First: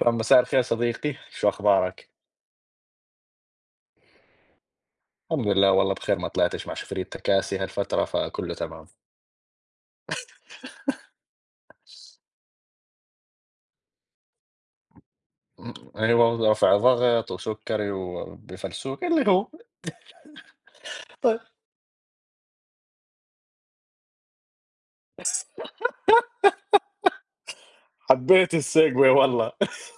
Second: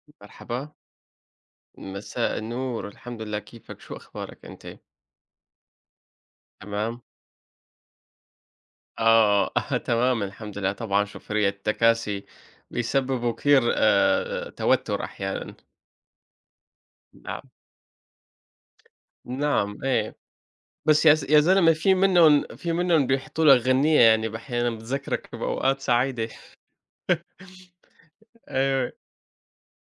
فمساء الخير مرحبا، صديقي، شو أخبارك؟ مساء النور، الحمد لله كيفك؟ شو أخبارك أنت؟ الحمد لله والله بخير، ما طلعتش مع تمام؟ شفريت تكاسي هالفترة فكله تمام. آه، تمام الحمد لله، طبعًا شوفرية التكاسي بيسببوا كثير توتر أحيانًا، أيوه، رفع ضغط نعم، وسكري وبفلسوك اللي هو نعم إيه، بس يا ز طيب. يا زلمة في منّن بيحطوا لك غنيّة يعني أحيانًا بتذكّرك بأوقات سعيدة. حبيت أيوه، السيجواي والله.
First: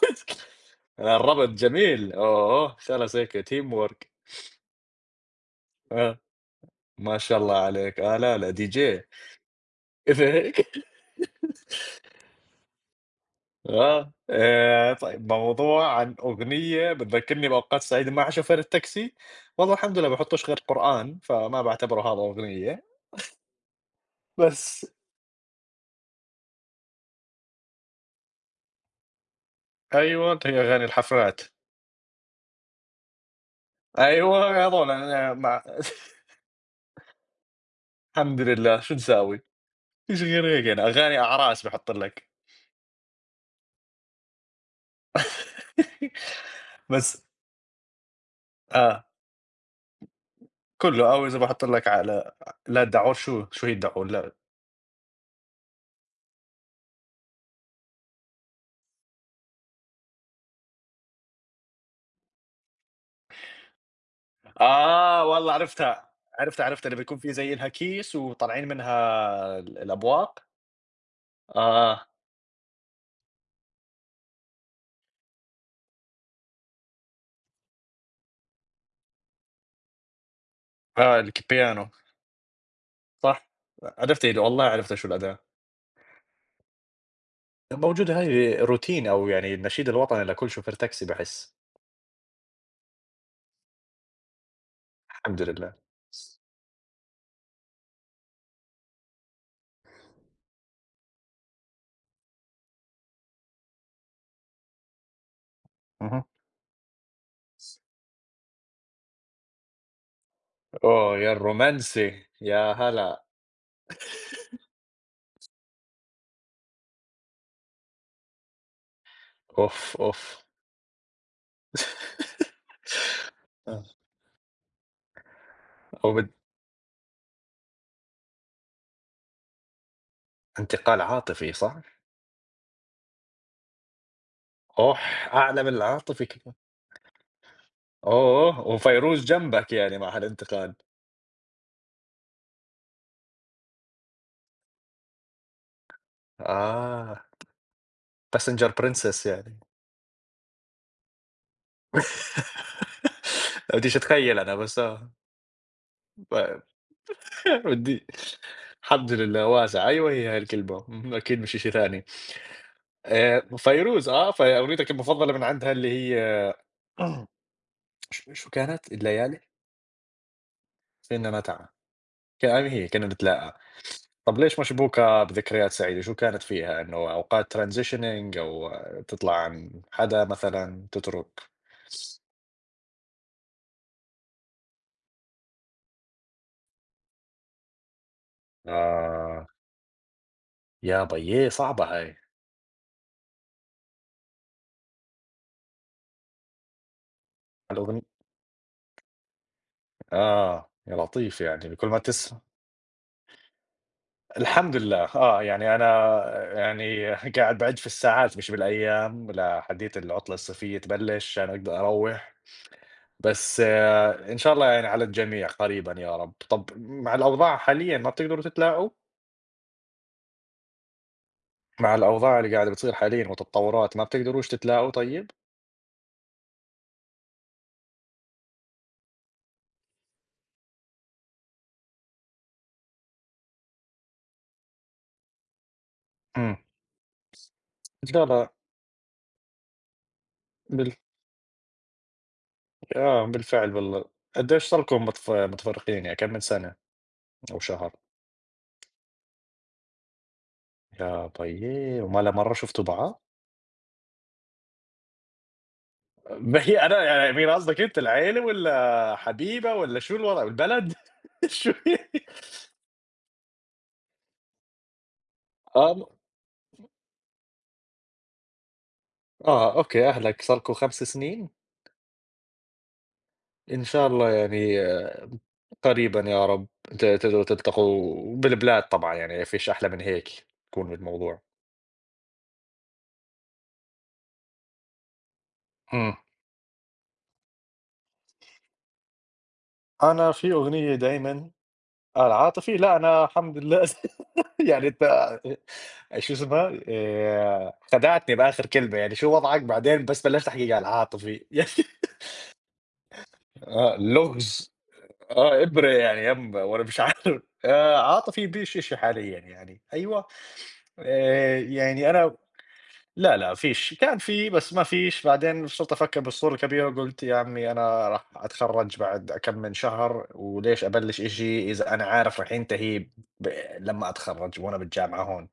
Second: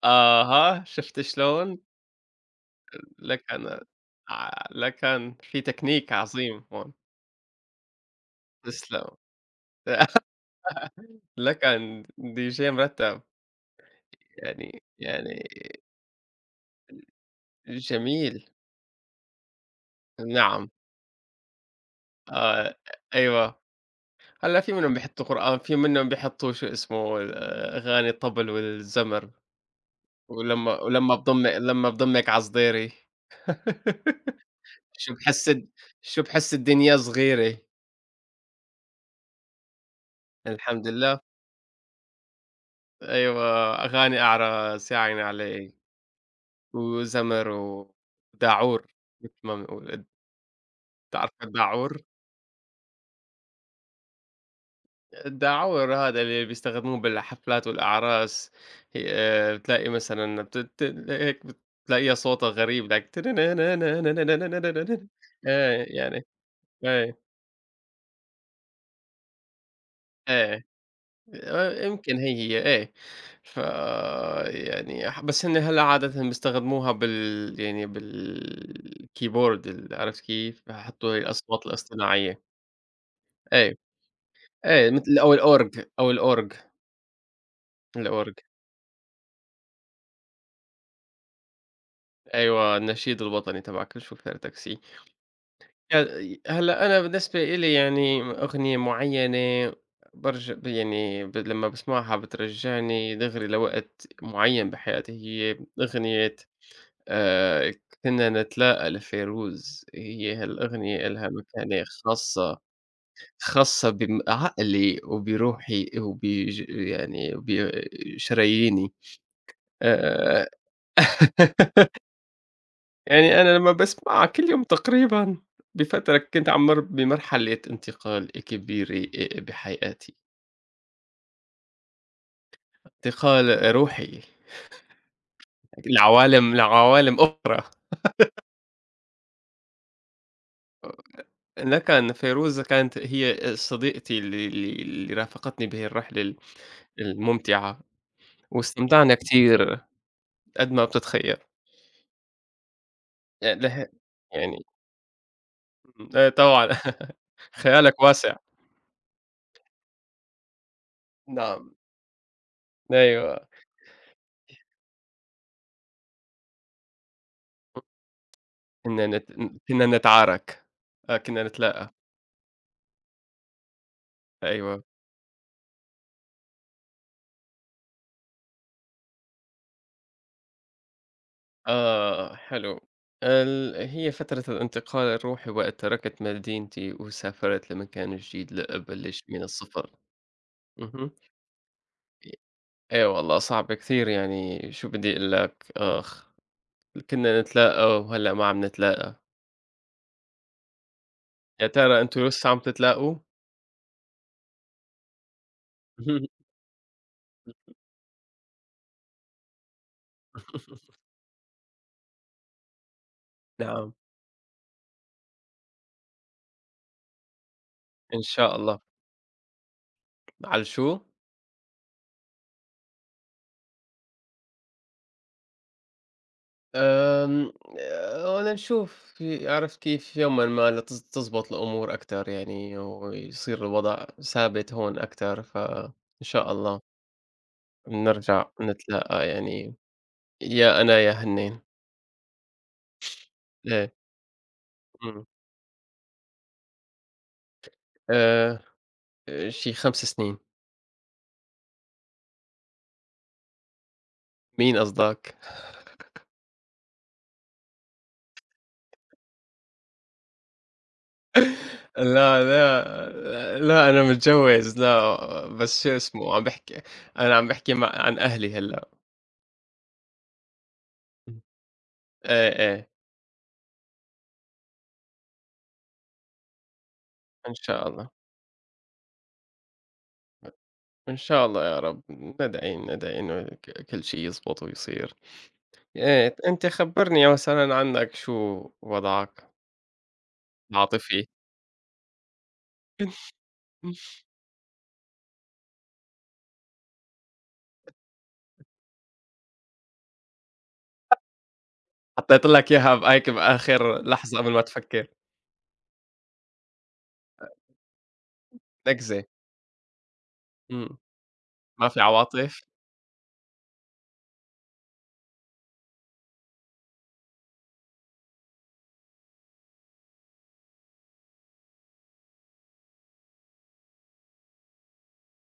أها، شُفت الربط شلون؟ جميل، أوه خلاص هيك لك تيم أنا وورك. ع لك أن في تكنيك آه. عظيم هون، ما شاء الله عليك، آه لا دي جي. تسلم. لا كان DJ مرتّب، آه. يعني طيب، يعني موضوع عن أغنية بتذكّرني بأوقات سعيدة مع جميل، شوفير التاكسي، والله الحمد لله باحطّوش غير نعم، قرآن، فما باعتبره هذا آه، أغنية، أيوه، هلّا في بس منهم بيحطّوا قرآن، في منهم بيحطّوا شو اسمه أغاني الطبل والزمر، أيوه هي ولمّا أغاني ولمّا الحفلات. بضم لمّا بضمِّك عصديري. أيوه هذول شو أنا بحس مع. الد شو بحس الدنيا صغيرة، الحمد لله، شو نساوي؟ فيش غير هيك يعني، الحمد أغاني لله، أعراس باحط لك. أيوه، أغاني أعرس، يا عيني عليك، بس وزمر وداعور، آه، مثل ما بنقول، كلّه أو بتعرف إذا باحط لك الداعور؟ على. لا الداعور، شو هي الداعور؟ لا، الدعاور هذا اللي بيستخدموه بالحفلات والأعراس، هي بتلاقي مثلًا هيك بتلاقيها صوتها غريب like تنننننننننننننننننن. آه والله إيه عرفتها، يعني، عرفتها، عرفتها اللي إيه، بيكون في زي إلها كيس وطالعين منها الأبواق. إيه، آه. يمكن هي إيه، ف يعني ح بس هن هلأ عادةً بيستخدموها يعني بالكيبورد، ال عرفت كيف؟ بيحطوا هي آه، الأصوات الكبيانو الاصطناعية، صح، إيه، عرفت والله إيه عرفت شو مثل الأداة. أو الorg، موجودة، الorg، هاي روتين أو يعني النشيد الوطني لكل شوفير تاكسي باحس، أيوه النشيد الوطني تبعك شو فرتك سي. الحمد لله. يعني هلأ أنا بالنسبة إلي يعني أغنية معيّنة، بارجع ب يعني ب لمّا باسمعها بترجعني دغري لوقت معيّن بحياتي، هي اهم. أغنية آآ كنا نتلاقى لفيروز، هي هالأغنية أوه إلها يا مكانة الرومانسي، خاصة، يا هلا، خاصة عقلي وبروحي يعني وبشراييني. أوف، أوف. آآ يعني أنا لمّا آه. باسمعها كل يوم تقريبًا هو بفترة بد كنت عم أمُر بمرحلة انتقال كبيرة بحياتي، انتقال عاطفي صح؟ انتقال روحي أوح أعلى من العاطفي كمان، لعوالم أخرى. أوه، وفيروز جنبك يعني مع هالانتقال، لكن فيروز كانت هي صديقتي اللي رافقتني بهي الرحلة آه الممتعة، passenger واستمتعنا princess يعني. كتير قد ما بتتخيل. يعني ما له بديش أتخيل أنا يعني بس آه، إيه ب طبعًا. خيالك ودي واسع. الحمد لله واسعة، أيوه هي هاي الكلمة، اهم، أكيد مش إشي نعم، ثاني. أيوه. فيروز آه، فأغنيتك المفضلة من عندها اللي هي شو كانت؟ كنا نت الليالي؟ كنا نتعارك، آه فينا كنا نتعا نتلاقى، كان هي كنا نتلاقى، طب ليش أيوه. مشبوكة بذكريات سعيدة؟ شو كانت فيها؟ إنه أوقات transitioning أو آه، تطلع عن حدا مثلًا، تترك. آه، حلو. هي فترة الانتقال الروحي وقت تركت مدينتي وسافرت لمكان جديد لأبلش من آه، الصفر. يا اهم. بيي صعبة هاي. أي والله صعب كثير يعني شو بدي أقول لك، آخ، كنا نتلاقى الأغن وهلأ ما عم نتلاقى. آه، يا لطيف، يا يعني بكل ما ترى أنتم تسم. لسه عم تتلاقوا؟ الحمد لله، آه، يعني أنا يعني قاعد باعِد في الساعات مش بالأيام لحديت العطلة الصيفية تبلّش عشان أقدر أروّح، بس نعم، آه إن شاء الله يعني على الجميع قريبًا يا رب. طَب مع الأوضاع حاليًا ما إن بتقدروا شاء الله. تتلاقوا؟ على شو؟ مع الأوضاع اللي قاعدة بتصير حاليًا والتطوّرات ما بتقدروش تتلاقوا طيب؟ آمم، أنا نشوف في عرفت كيف يومًا ما ل تز تزبط الأمور أكتر يعني، ويصير الوضع ثابت هون أكتر، فإن شاء إمم. الله لا، لا، بنرجع نتلاقى يعني، يا بال أنا يا هنين. آه، بالفعل إيه، والله. قد إيش صار لكم إمم، متفرّقين يعني كم من سنة أو شهر؟ آآ، شي 5 سنين. يا طيب، وما لا مرّة شُفتوا بعض؟ مين قصدك؟ ما هي أنا يعني مين قصدك أنت، العيلة والّا حبيبة والّا شو الوضع البلد؟ شو هي؟ لا، لا، لا أنا متجوز، لا بس آه، شو اسمه عم باحكي، أنا عم باحكي عن أهلي هلأ. آه، أوكي أهلك صار لكم 5 سنين؟ إيه، إيه، إن شاء الله يعني آه، قريبًا يا رب ت ت إن شاء الله. تلتقوا بالبلاد، طبعًا يعني ما فيش أحلى من هيك يكون إن الموضوع. شاء الله يا رب، ندعي إنه كل شي يزبط ويصير. إمم. أنت خبّرني مثلًا عنك شو وضعك أنا في أغنية العاطفي؟ دايمًا. آه، العاطفي؟ لأ أنا الحمد لله. يعني أنت شو اسمها، خدعتني بآخر كلمة، يعني شو وضعك بعدين بس بلشت أحكي قال عاطفي يعني. حطيت لك إياها هيك آه، بآخر لحظة قبل ما لغز. تفكّر، آه، إبرة يعني يم، وأنا مش عارف. عاطفي بشاشة نكزة. حاليًا يعني، أيوه. إمم، ما في يعني أنا عواطف؟ لا، لا، ما فيش، كان في بس ما فيش، بعدين صرت أفكّر بالصورة الكبيرة وقُلت يا عمي أنا راح أتخرّج بعد كم من شهر، وليش أبلّش إشي إذا أنا عارف راح ينتهي ب لمّا أتخرّج، وأنا بالجامعة هون،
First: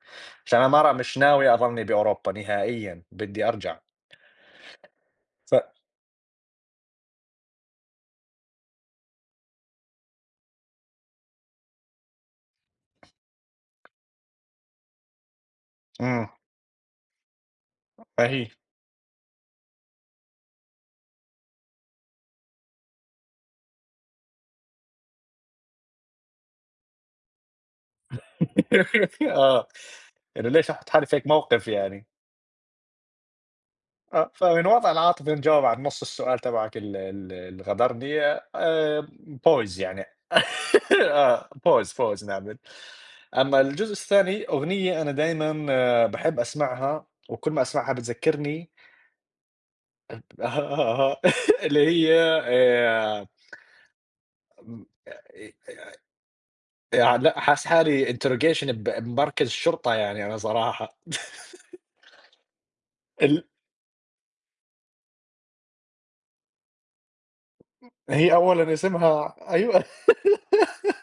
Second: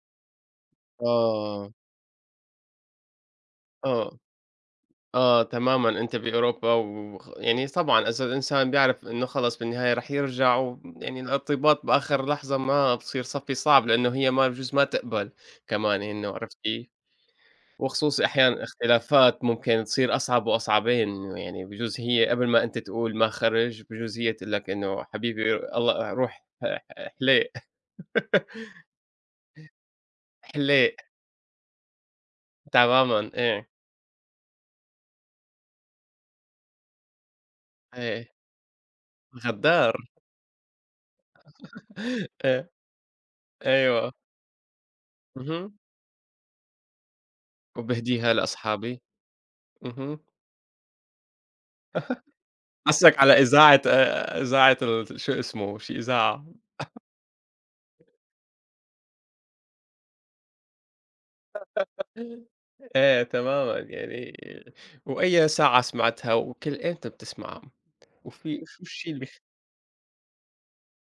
عشان أنا مرة مش ناوي آه، أضلني بأوروبا نهائيًا، بدي أرجع. آه، آه، ف تمامًا أنت بأوروبا يعني طبعًا إذا الإنسان بيعرف إنه خلص بالنهاية رح يرجع يعني الارتباط بآخر لحظة ما بصير صعب، لإنه هي ما بجوز ما تقبل كمان إمم، إنه عرفت كيف؟ وخصوصي فهي أحيانًا اختلافات ممكن تصير أصعب وأصعبين، إنه يعني بجوز هي قبل ما أنت تقول ما خرج، بجوز هي تقول لك إنه حبيبي الله روح حليق. آه، إنه ليش أحُط حليق حالي في هيك موقف يعني. تمامًا، إيه، آه، فمن وضع العاطفي نجاوب على نُص السؤال تبعك ال ال اللي غدرني، إيه آآ pause غدّار. يعني. آه pause pause نعمل. إيه، أمّا الجزء أيوه، الثاني أغنية أنا دايمًا اهم، باحب أسمعها وكل ما أسمعها وباهديها بتذكّرني. لأصحابي، اهم، اللي هي حاسّك آآ على إذاعة إذاعة م شو اسمه، شي إذاعة. يع لأ حاسس حالي interrogation بمركز شرطة يعني أنا صراحة. إيه ال تمامًا، يعني وأي ساعة سمعتها وكل إمتى بتسمعها؟ هي وفي أولًا شو الشي اللي، اسمها أيوه.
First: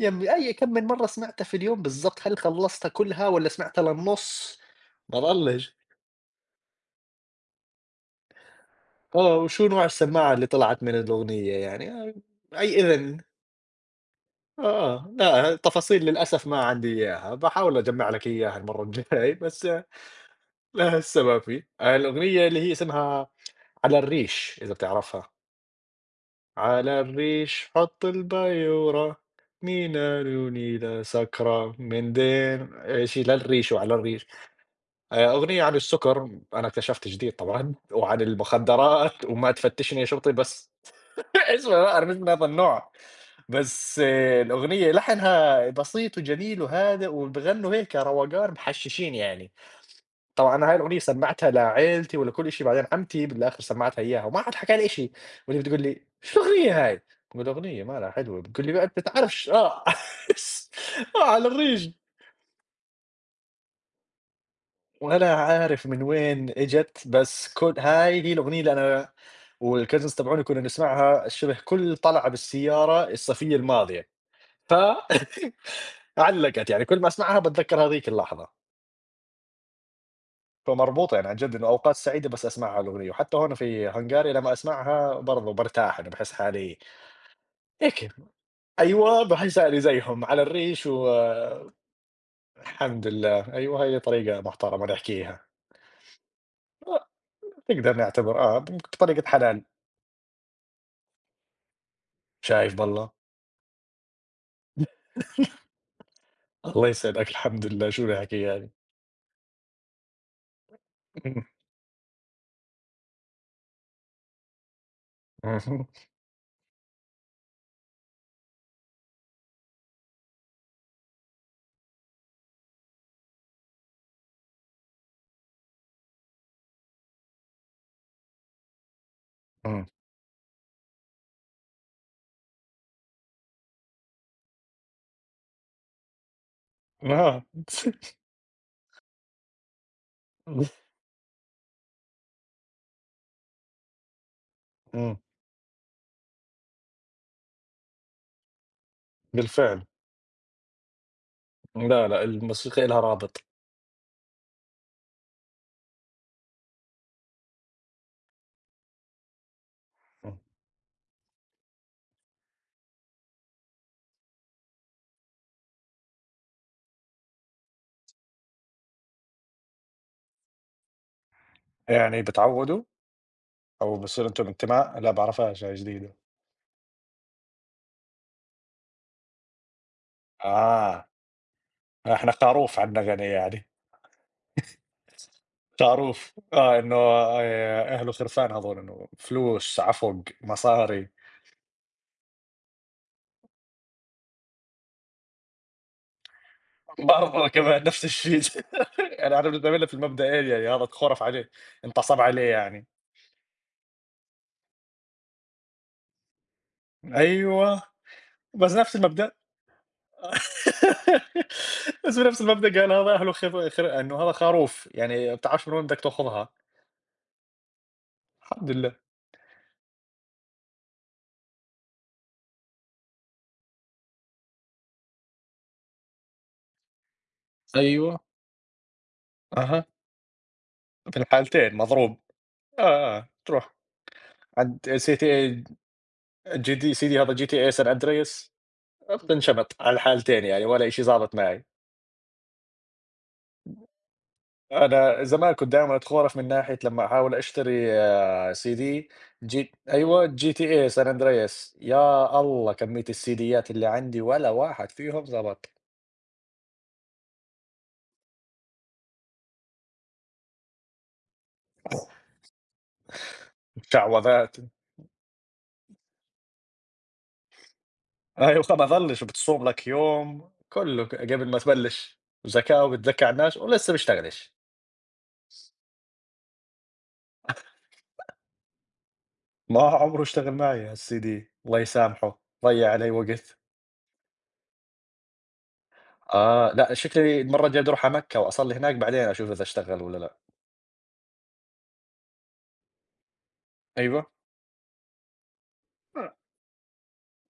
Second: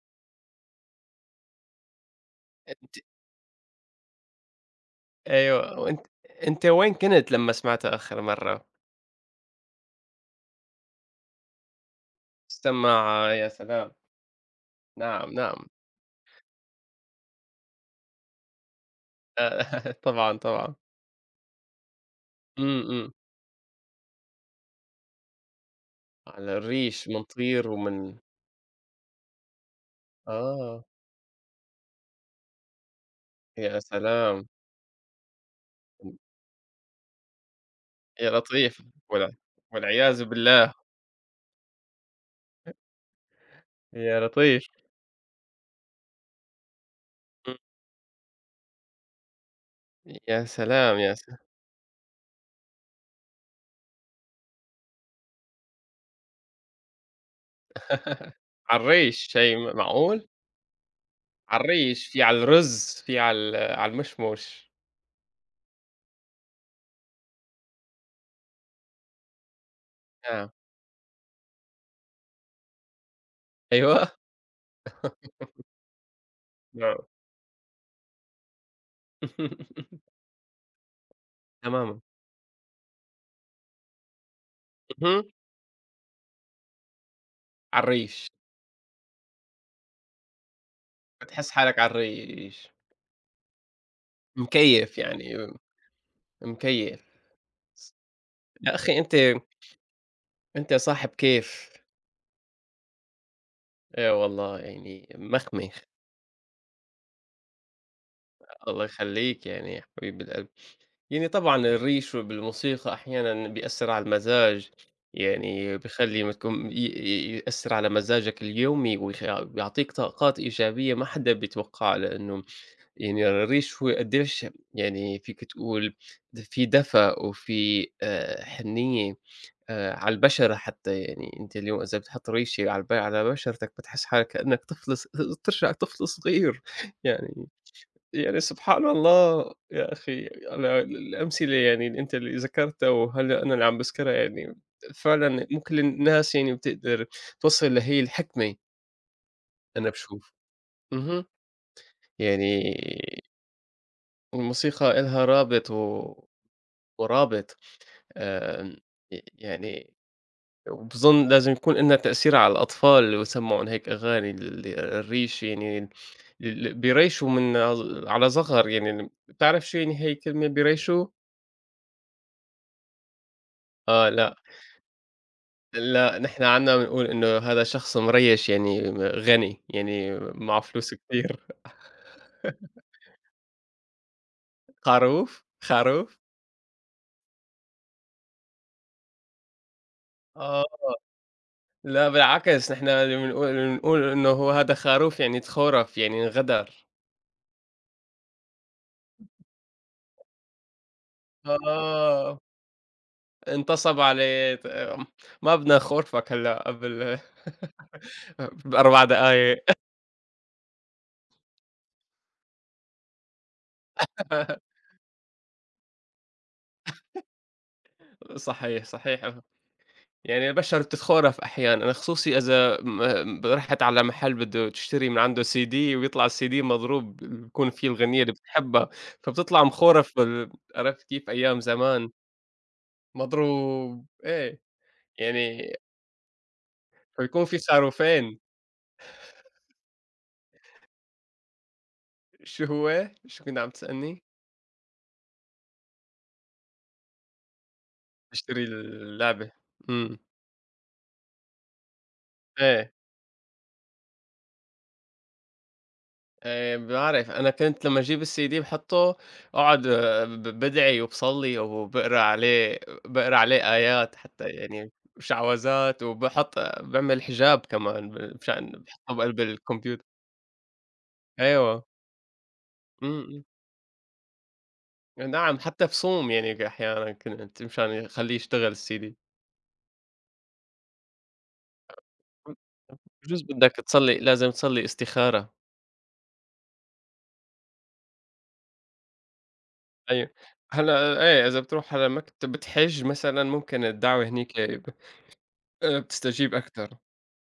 يا عمي أي كم من مرة سمعتها في اليوم بالضبط، هل خلّصتها كلها والّا سمعتها للنُص؟ ما ضلّش. أيوه، وأنتِ، أنتِ وين كنت لمّا سمعته آخر مرّة؟ آه، وشو نوع السماعة اللي طلعت من الأغنية يعني أي إذن. السماعة، يا سلام! آه، نعم، لا نعم. تفاصيل للأسف ما عندي إياها، باحاول أجمّع لك إياها المرّة الجاي. بس آه، طبعًا، طبعًا. لا هسه ما في. الأغنية اللي هي إمم، إمم. اسمها على الريش إذا بتعرفها، على على الريش من طير الريش حُط ومن، البيورة، نينا آه، نونينا سكرة من دين شي للريش يا وعلى الريش. سلام! أغنية عن السُكر، أنا اكتشفت جديد طبعًا، وعن يا لطيف المخدرات وال وما تفتشني يا والعياذ شرطي بس. بالله، اسمع بقى أنا مش من هذا النوع، بس يا آه، لطيف! الأغنية لحنها بسيط وجميل وهادئ إمم. وبيغنوا هيك روقان محششين يعني. يا طبعًا أنا هاي الأغنية سلام، يا س سمّعتها لعيلتي ولكل شي، بعدين عمتي بالآخر سمّعتها إياها وما حد حكى لي إشي، واللي بتقول لي: "شو الأغنية هاي؟" باقول لها: "أغنية مالها حلوة." بتقول لي على بقى: "أنت الريش تعرفش" شيء آه معقول! آه على على الريش، الريش، في على الرز، في على على المشمش. ولا عارف من وين إجت، بس كل هاي هي الأغنية اللي أنا والcousins تبعوني نعم. كنا نسمعها شبه كل طلعة بالسيارة الصيفية الماضية، أيوه، ف علّقت يعني، نعم. كل ما أسمعها باتذكر هاذيك اللحظة، فمربوطة يعني عن جد إنه أوقات تمامًا. سعيدة بس أسمعها الأغنية، وحتى هون في هنغاريا لمّا أسمعها اهم، برضه بارتاح، أنا باحس حالي على هيك. الريش. أيوه باحس حالي زيهم على الريش و بتحس حالك على الريش، الحمد لله، أيوه هي طريقة محترمة مكيّف نحكيها، يعني آه، مكيّف. نقدر نعتبر آه يا أخي أنت، بطريقة حلال، أنت صاحب كيف، شايف بالله. والله يعني مخمخ، الله يسعدك الحمد لله شو الحكي يعني. الله يخلّيك يعني يا حبيب القلب. يعني طبعًا الريش بالموسيقى أحيانًا بيأثّر على المزاج، يعني بيخلّي ما تكون ي ي يأثّر على مزاجك اليومي بيعطيك طاقات إيجابية ما حدا بيتوقّعها، لإنه يعني الريش هو قديش يعني فيك تقول في دفى وفي حنيّة على البشرة حتى يعني، أنتِ اليوم إذا بتحط ريشة على على بشرتك بتحس حالك كأنك طفل ص ترجع طفل صغير. آه. يعني، يعني سبحان الله يا أخي، أنا الأمثلة يعني اللي ذكرتها وهلأ أنا اللي عم باذكرها يعني مم. فعلًا مو كل الناس يعني بتقدر توصل لهي الحكمة، بالفعل. أنا باشوف. اهم، لا يعني الموسيقى لها رابط. الموسيقى إلها رابط و ورابط، آمم، يعني مم. وباظن لازم يكون إلنا تأثير على الأطفال اللي بيسمّعون هيك أغاني الريش يعني ال ال بيريشوا على صغر، يعني بتعرف شو يعني هي الكلمة بيريشوا؟ يعني بتعودوا او آه، بصير لأ، انتم انتماء، لا بعرفهاش هاي جديده. لأ نحن عندنا بنقول إنه هذا شخص مريّش يعني غني، يعني معه فلوس اه كتير. احنا خروف عندنا غني يعني. خروف؟ خروف؟ خروف اه انه آه، اهله خرفان هذول، انه فلوس عفق آه، مصاري. لأ بالعكس نحن بنقول إنه هذا خروف يعني تخورف يعني انغدر. برضه كمان نفس الشيء. انا بالنسبه لي في المبدا إيه يعني هذا تخرف عليه، انتصب آه. عليه يعني. انتصب عليه آمم، مبنى غرفة هلأ قبل ايوه بس نفس ب4 المبدأ. دقايق. بس بنفس المبدأ قال هذا أهله إنه هذا خروف، يعني ما بتعرفش من وين بدك تاخذها. الحمد صحيح، لله. صحيح آه، يعني البشر بتتخورف أحيانًا، خصوصي إذا رحت على محل بده تشتري من عنده CD ويطلع الCD مضروب بيكون فيه أيوه. الغنية اللي بتحبها، فبتطلع أها، مخورف عرفت في كيف أيام الحالتين زمان، مضروب، آه آه تروح مضروب، إيه، عند سي تي اي يعني جي دي سيدي هذا فبيكون جي في تي اي سان صاروفين، اندريس، بتنشمط على الحالتين يعني ولا شيء ظابط معي. شو هو؟ شو كنت عم تسألني؟ انا زمان كنت دائما اتخورف من ناحيه لما احاول اشتري آه، تشتري سي دي اللعبة، جي إمم، ايوه جي تي اي سان اندريس، يا الله إيه. كميه السيديات اللي عندي ولا واحد فيهم ظبط. باعرف، أنا كنت لمّا أجيب الCD باحطّه أقعد آه، بادعي وباصلّي وباقرا عليه، باقرا عليه آيات حتى شعوذات. يعني وشعوذات باعمل حجاب كمان ايوه مشان ما باحطّه ظلش، بقلب بتصوم لك الكمبيوتر. يوم كله قبل ما أيوه. تبلش زكاة إمم، وبتذكى على إمم. الناس ولسه بيشتغلش. نعم، حتى بصوم يعني أحيانًا كنت مشان يخلّيه يشتغل الCD. ما عمره اشتغل معي هالسي دي الله يسامحه، ضيع علي بجوز وقت. بدك تصلّي، لازم تصلّي استخارة. اه لا شكلي المرة الجاية بدي اروح على مكة واصلي هناك بعدين اشوف اذا اشتغل ولا أيوه. لا. هلأ إيه، إذا بتروح على مكتب بتحِج مثلًا ممكن ايوه الدعوة هنيك آه، بتستجيب أكتر.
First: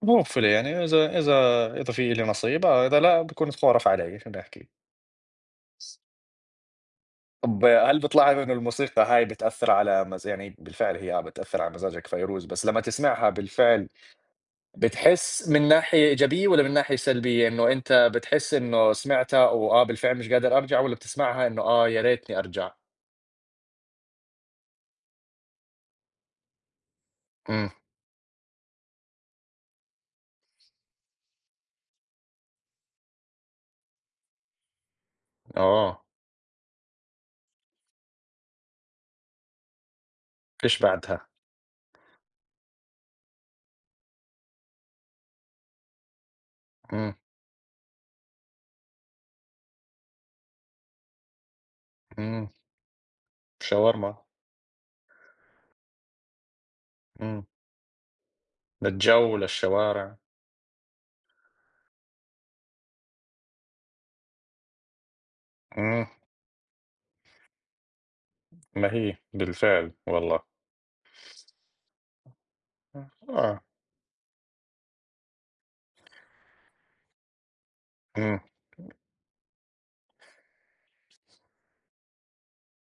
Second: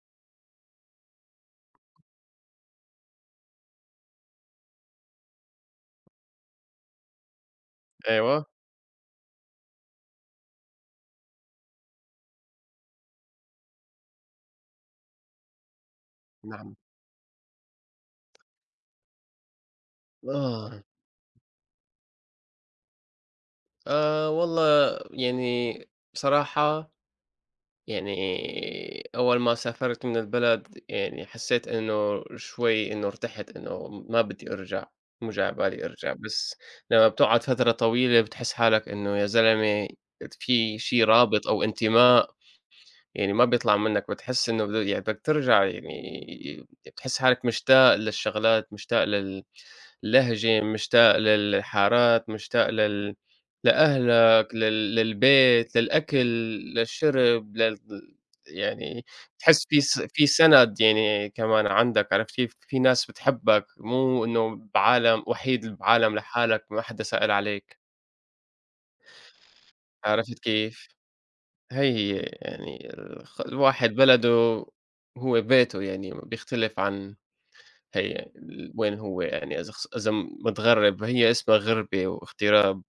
بوفر يعني اذا في لي نصيب، آه، اذا لا بكون تخورف علي شو بدي احكي. طب هل بيطلع لي أيوه، انه الموسيقى هاي بتأثر على مز... يعني بالفعل هي بتأثر على مزاجك، فيروز بس لما تسمعها بالفعل بتحس من ناحية إيجابية والّا من نعم. ناحية سلبية، إنه أنت بتحس إنه سمعتها وآه بالفعل مش قادر أرجع، آه. والّا بتسمعها إنه آه يا ريتني أرجع؟ والله يعني بصراحة إمم، يعني أول ما سافرت من البلد يعني حسّيت إنه شوي إنه ارتحت إنه ما بدي أرجع، مو جاي على بالي آه، أرجع، بس لمّا بتقعد فترة طويلة بتحس حالك إنه يا زلمة في فيش شي بعدها، رابط أو انتماء، يعني ما بيطلع منّك، بتحس إنه يعني بدك ترجع، يعني إمم، بتحس حالك مشتاق للشغلات، مشتاق لهجة، مشتاق للحارات، إمم، مشتاق شاورما، لأهلك، للبيت، للأكل، إمم، للشرب، لل لا يعني الجو لا بتحس في س الشوارع، في سَند يعني كمان عندك، عرفت كيف؟ في ناس بتحبك، مو إنه بعالم وحيد إمم، بعالم لحالك ما حدا سائل عليك، ما هي بالفعل والله، عرفت كيف؟ هي يعني آه، الواحد بلده هو بيته، يعني بيختلف عن هي إمم، وين هو، يعني إذا متغرب، هي اسمها غِربة واغتراب.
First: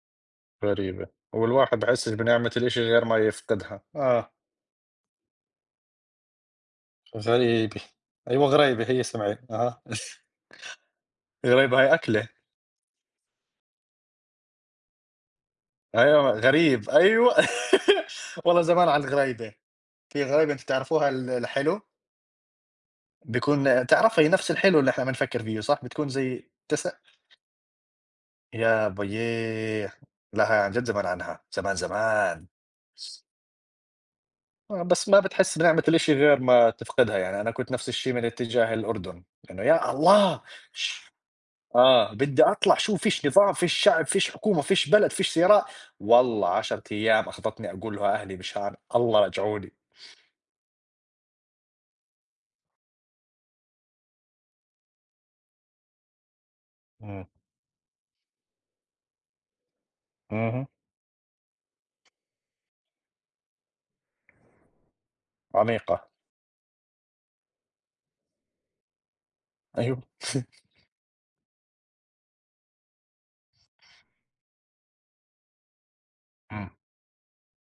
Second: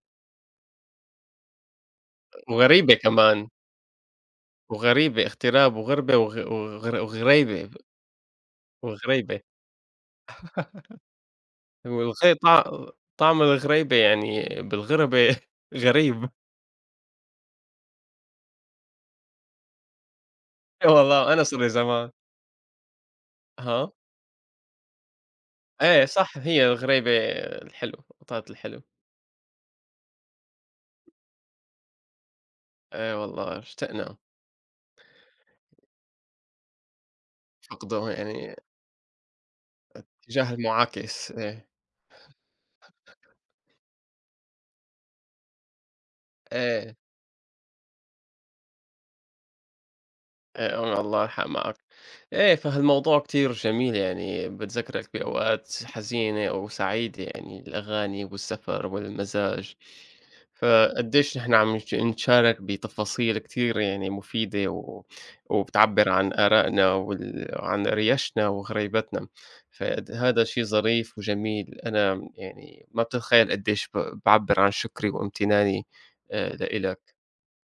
غريبة، والواحد باحسش بنعمة الإشي وغريبة غير ما كمان، يفقدها، آه، وغريبة، اغتراب وغربة وغ وغر وغريبة غريبة، أيوه غريبة هي سمعي، وغريبة، أها، غريبة هاي أكلة. والغ طع طعم الغريبة يعني بالغربة. غريب. أيوه، غريب، أيوه والله زمان على الغرايبة، في غرايبة أنتم تعرفوها والله أنا صار لي الحلو، زمان، بيكون أها، تعرفي نفس الحلو اللي إحنا بنفكّر فيه صح، إيه بتكون صح زي هي تس. الغريبة الحلو، قطعة الحلو، يا ويّيه! لأ هاي عن جد زمان عنها، زمان زمان. إيه والله اشتقنا، آه، بس ما بتحس بنعمة الإشي غير ما تفقدها، يعني أنا كنت نفس فقده الشي من يعني، اتجاه الأردن، إنه يا الله! تجاه ش المُعاكس، إيه، آه، بدي أطلع شوف فيش نظام، فيش شعب، فيش حكومة، فيش بلد، فيش سيارات، والله 10 إيه. أيام أخذتني أقول له أهلي مشان الله رجعوني. الله الحق معك. إيه، فهالموضوع كتير جميل يعني بتذكّرك بأوقات حزينة أو سعيدة إمم. يعني الأغاني والسفر والمزاج، اهم، فقديش نحن عم نش نتشارك بتفاصيل كتير يعني مفيدة عميقة، وبتعبّر عن آرائنا عن ريشنا وغريبتنا، أيوه. هذا شي ظريف وجميل. أنا يعني ما بتتخيّل قديش باعبّر عن شكري وامتناني إمم. لإلك،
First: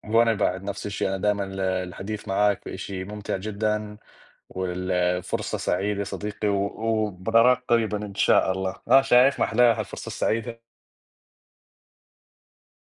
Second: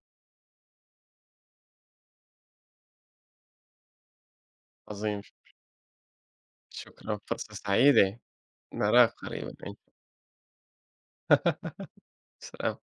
وأنا بعد نفس الشيء، أنا دايمًا الحديث معاك شيء ممتع جدًا، عظيم. والفرصة سعيدة صديقي، شكرًا، فرصة ونراك قريبًا إن سعيدة. شاء الله، من آه العراق شايف ما تقريبًا، أي. أحلاها الفرصة السعيدة. سلام.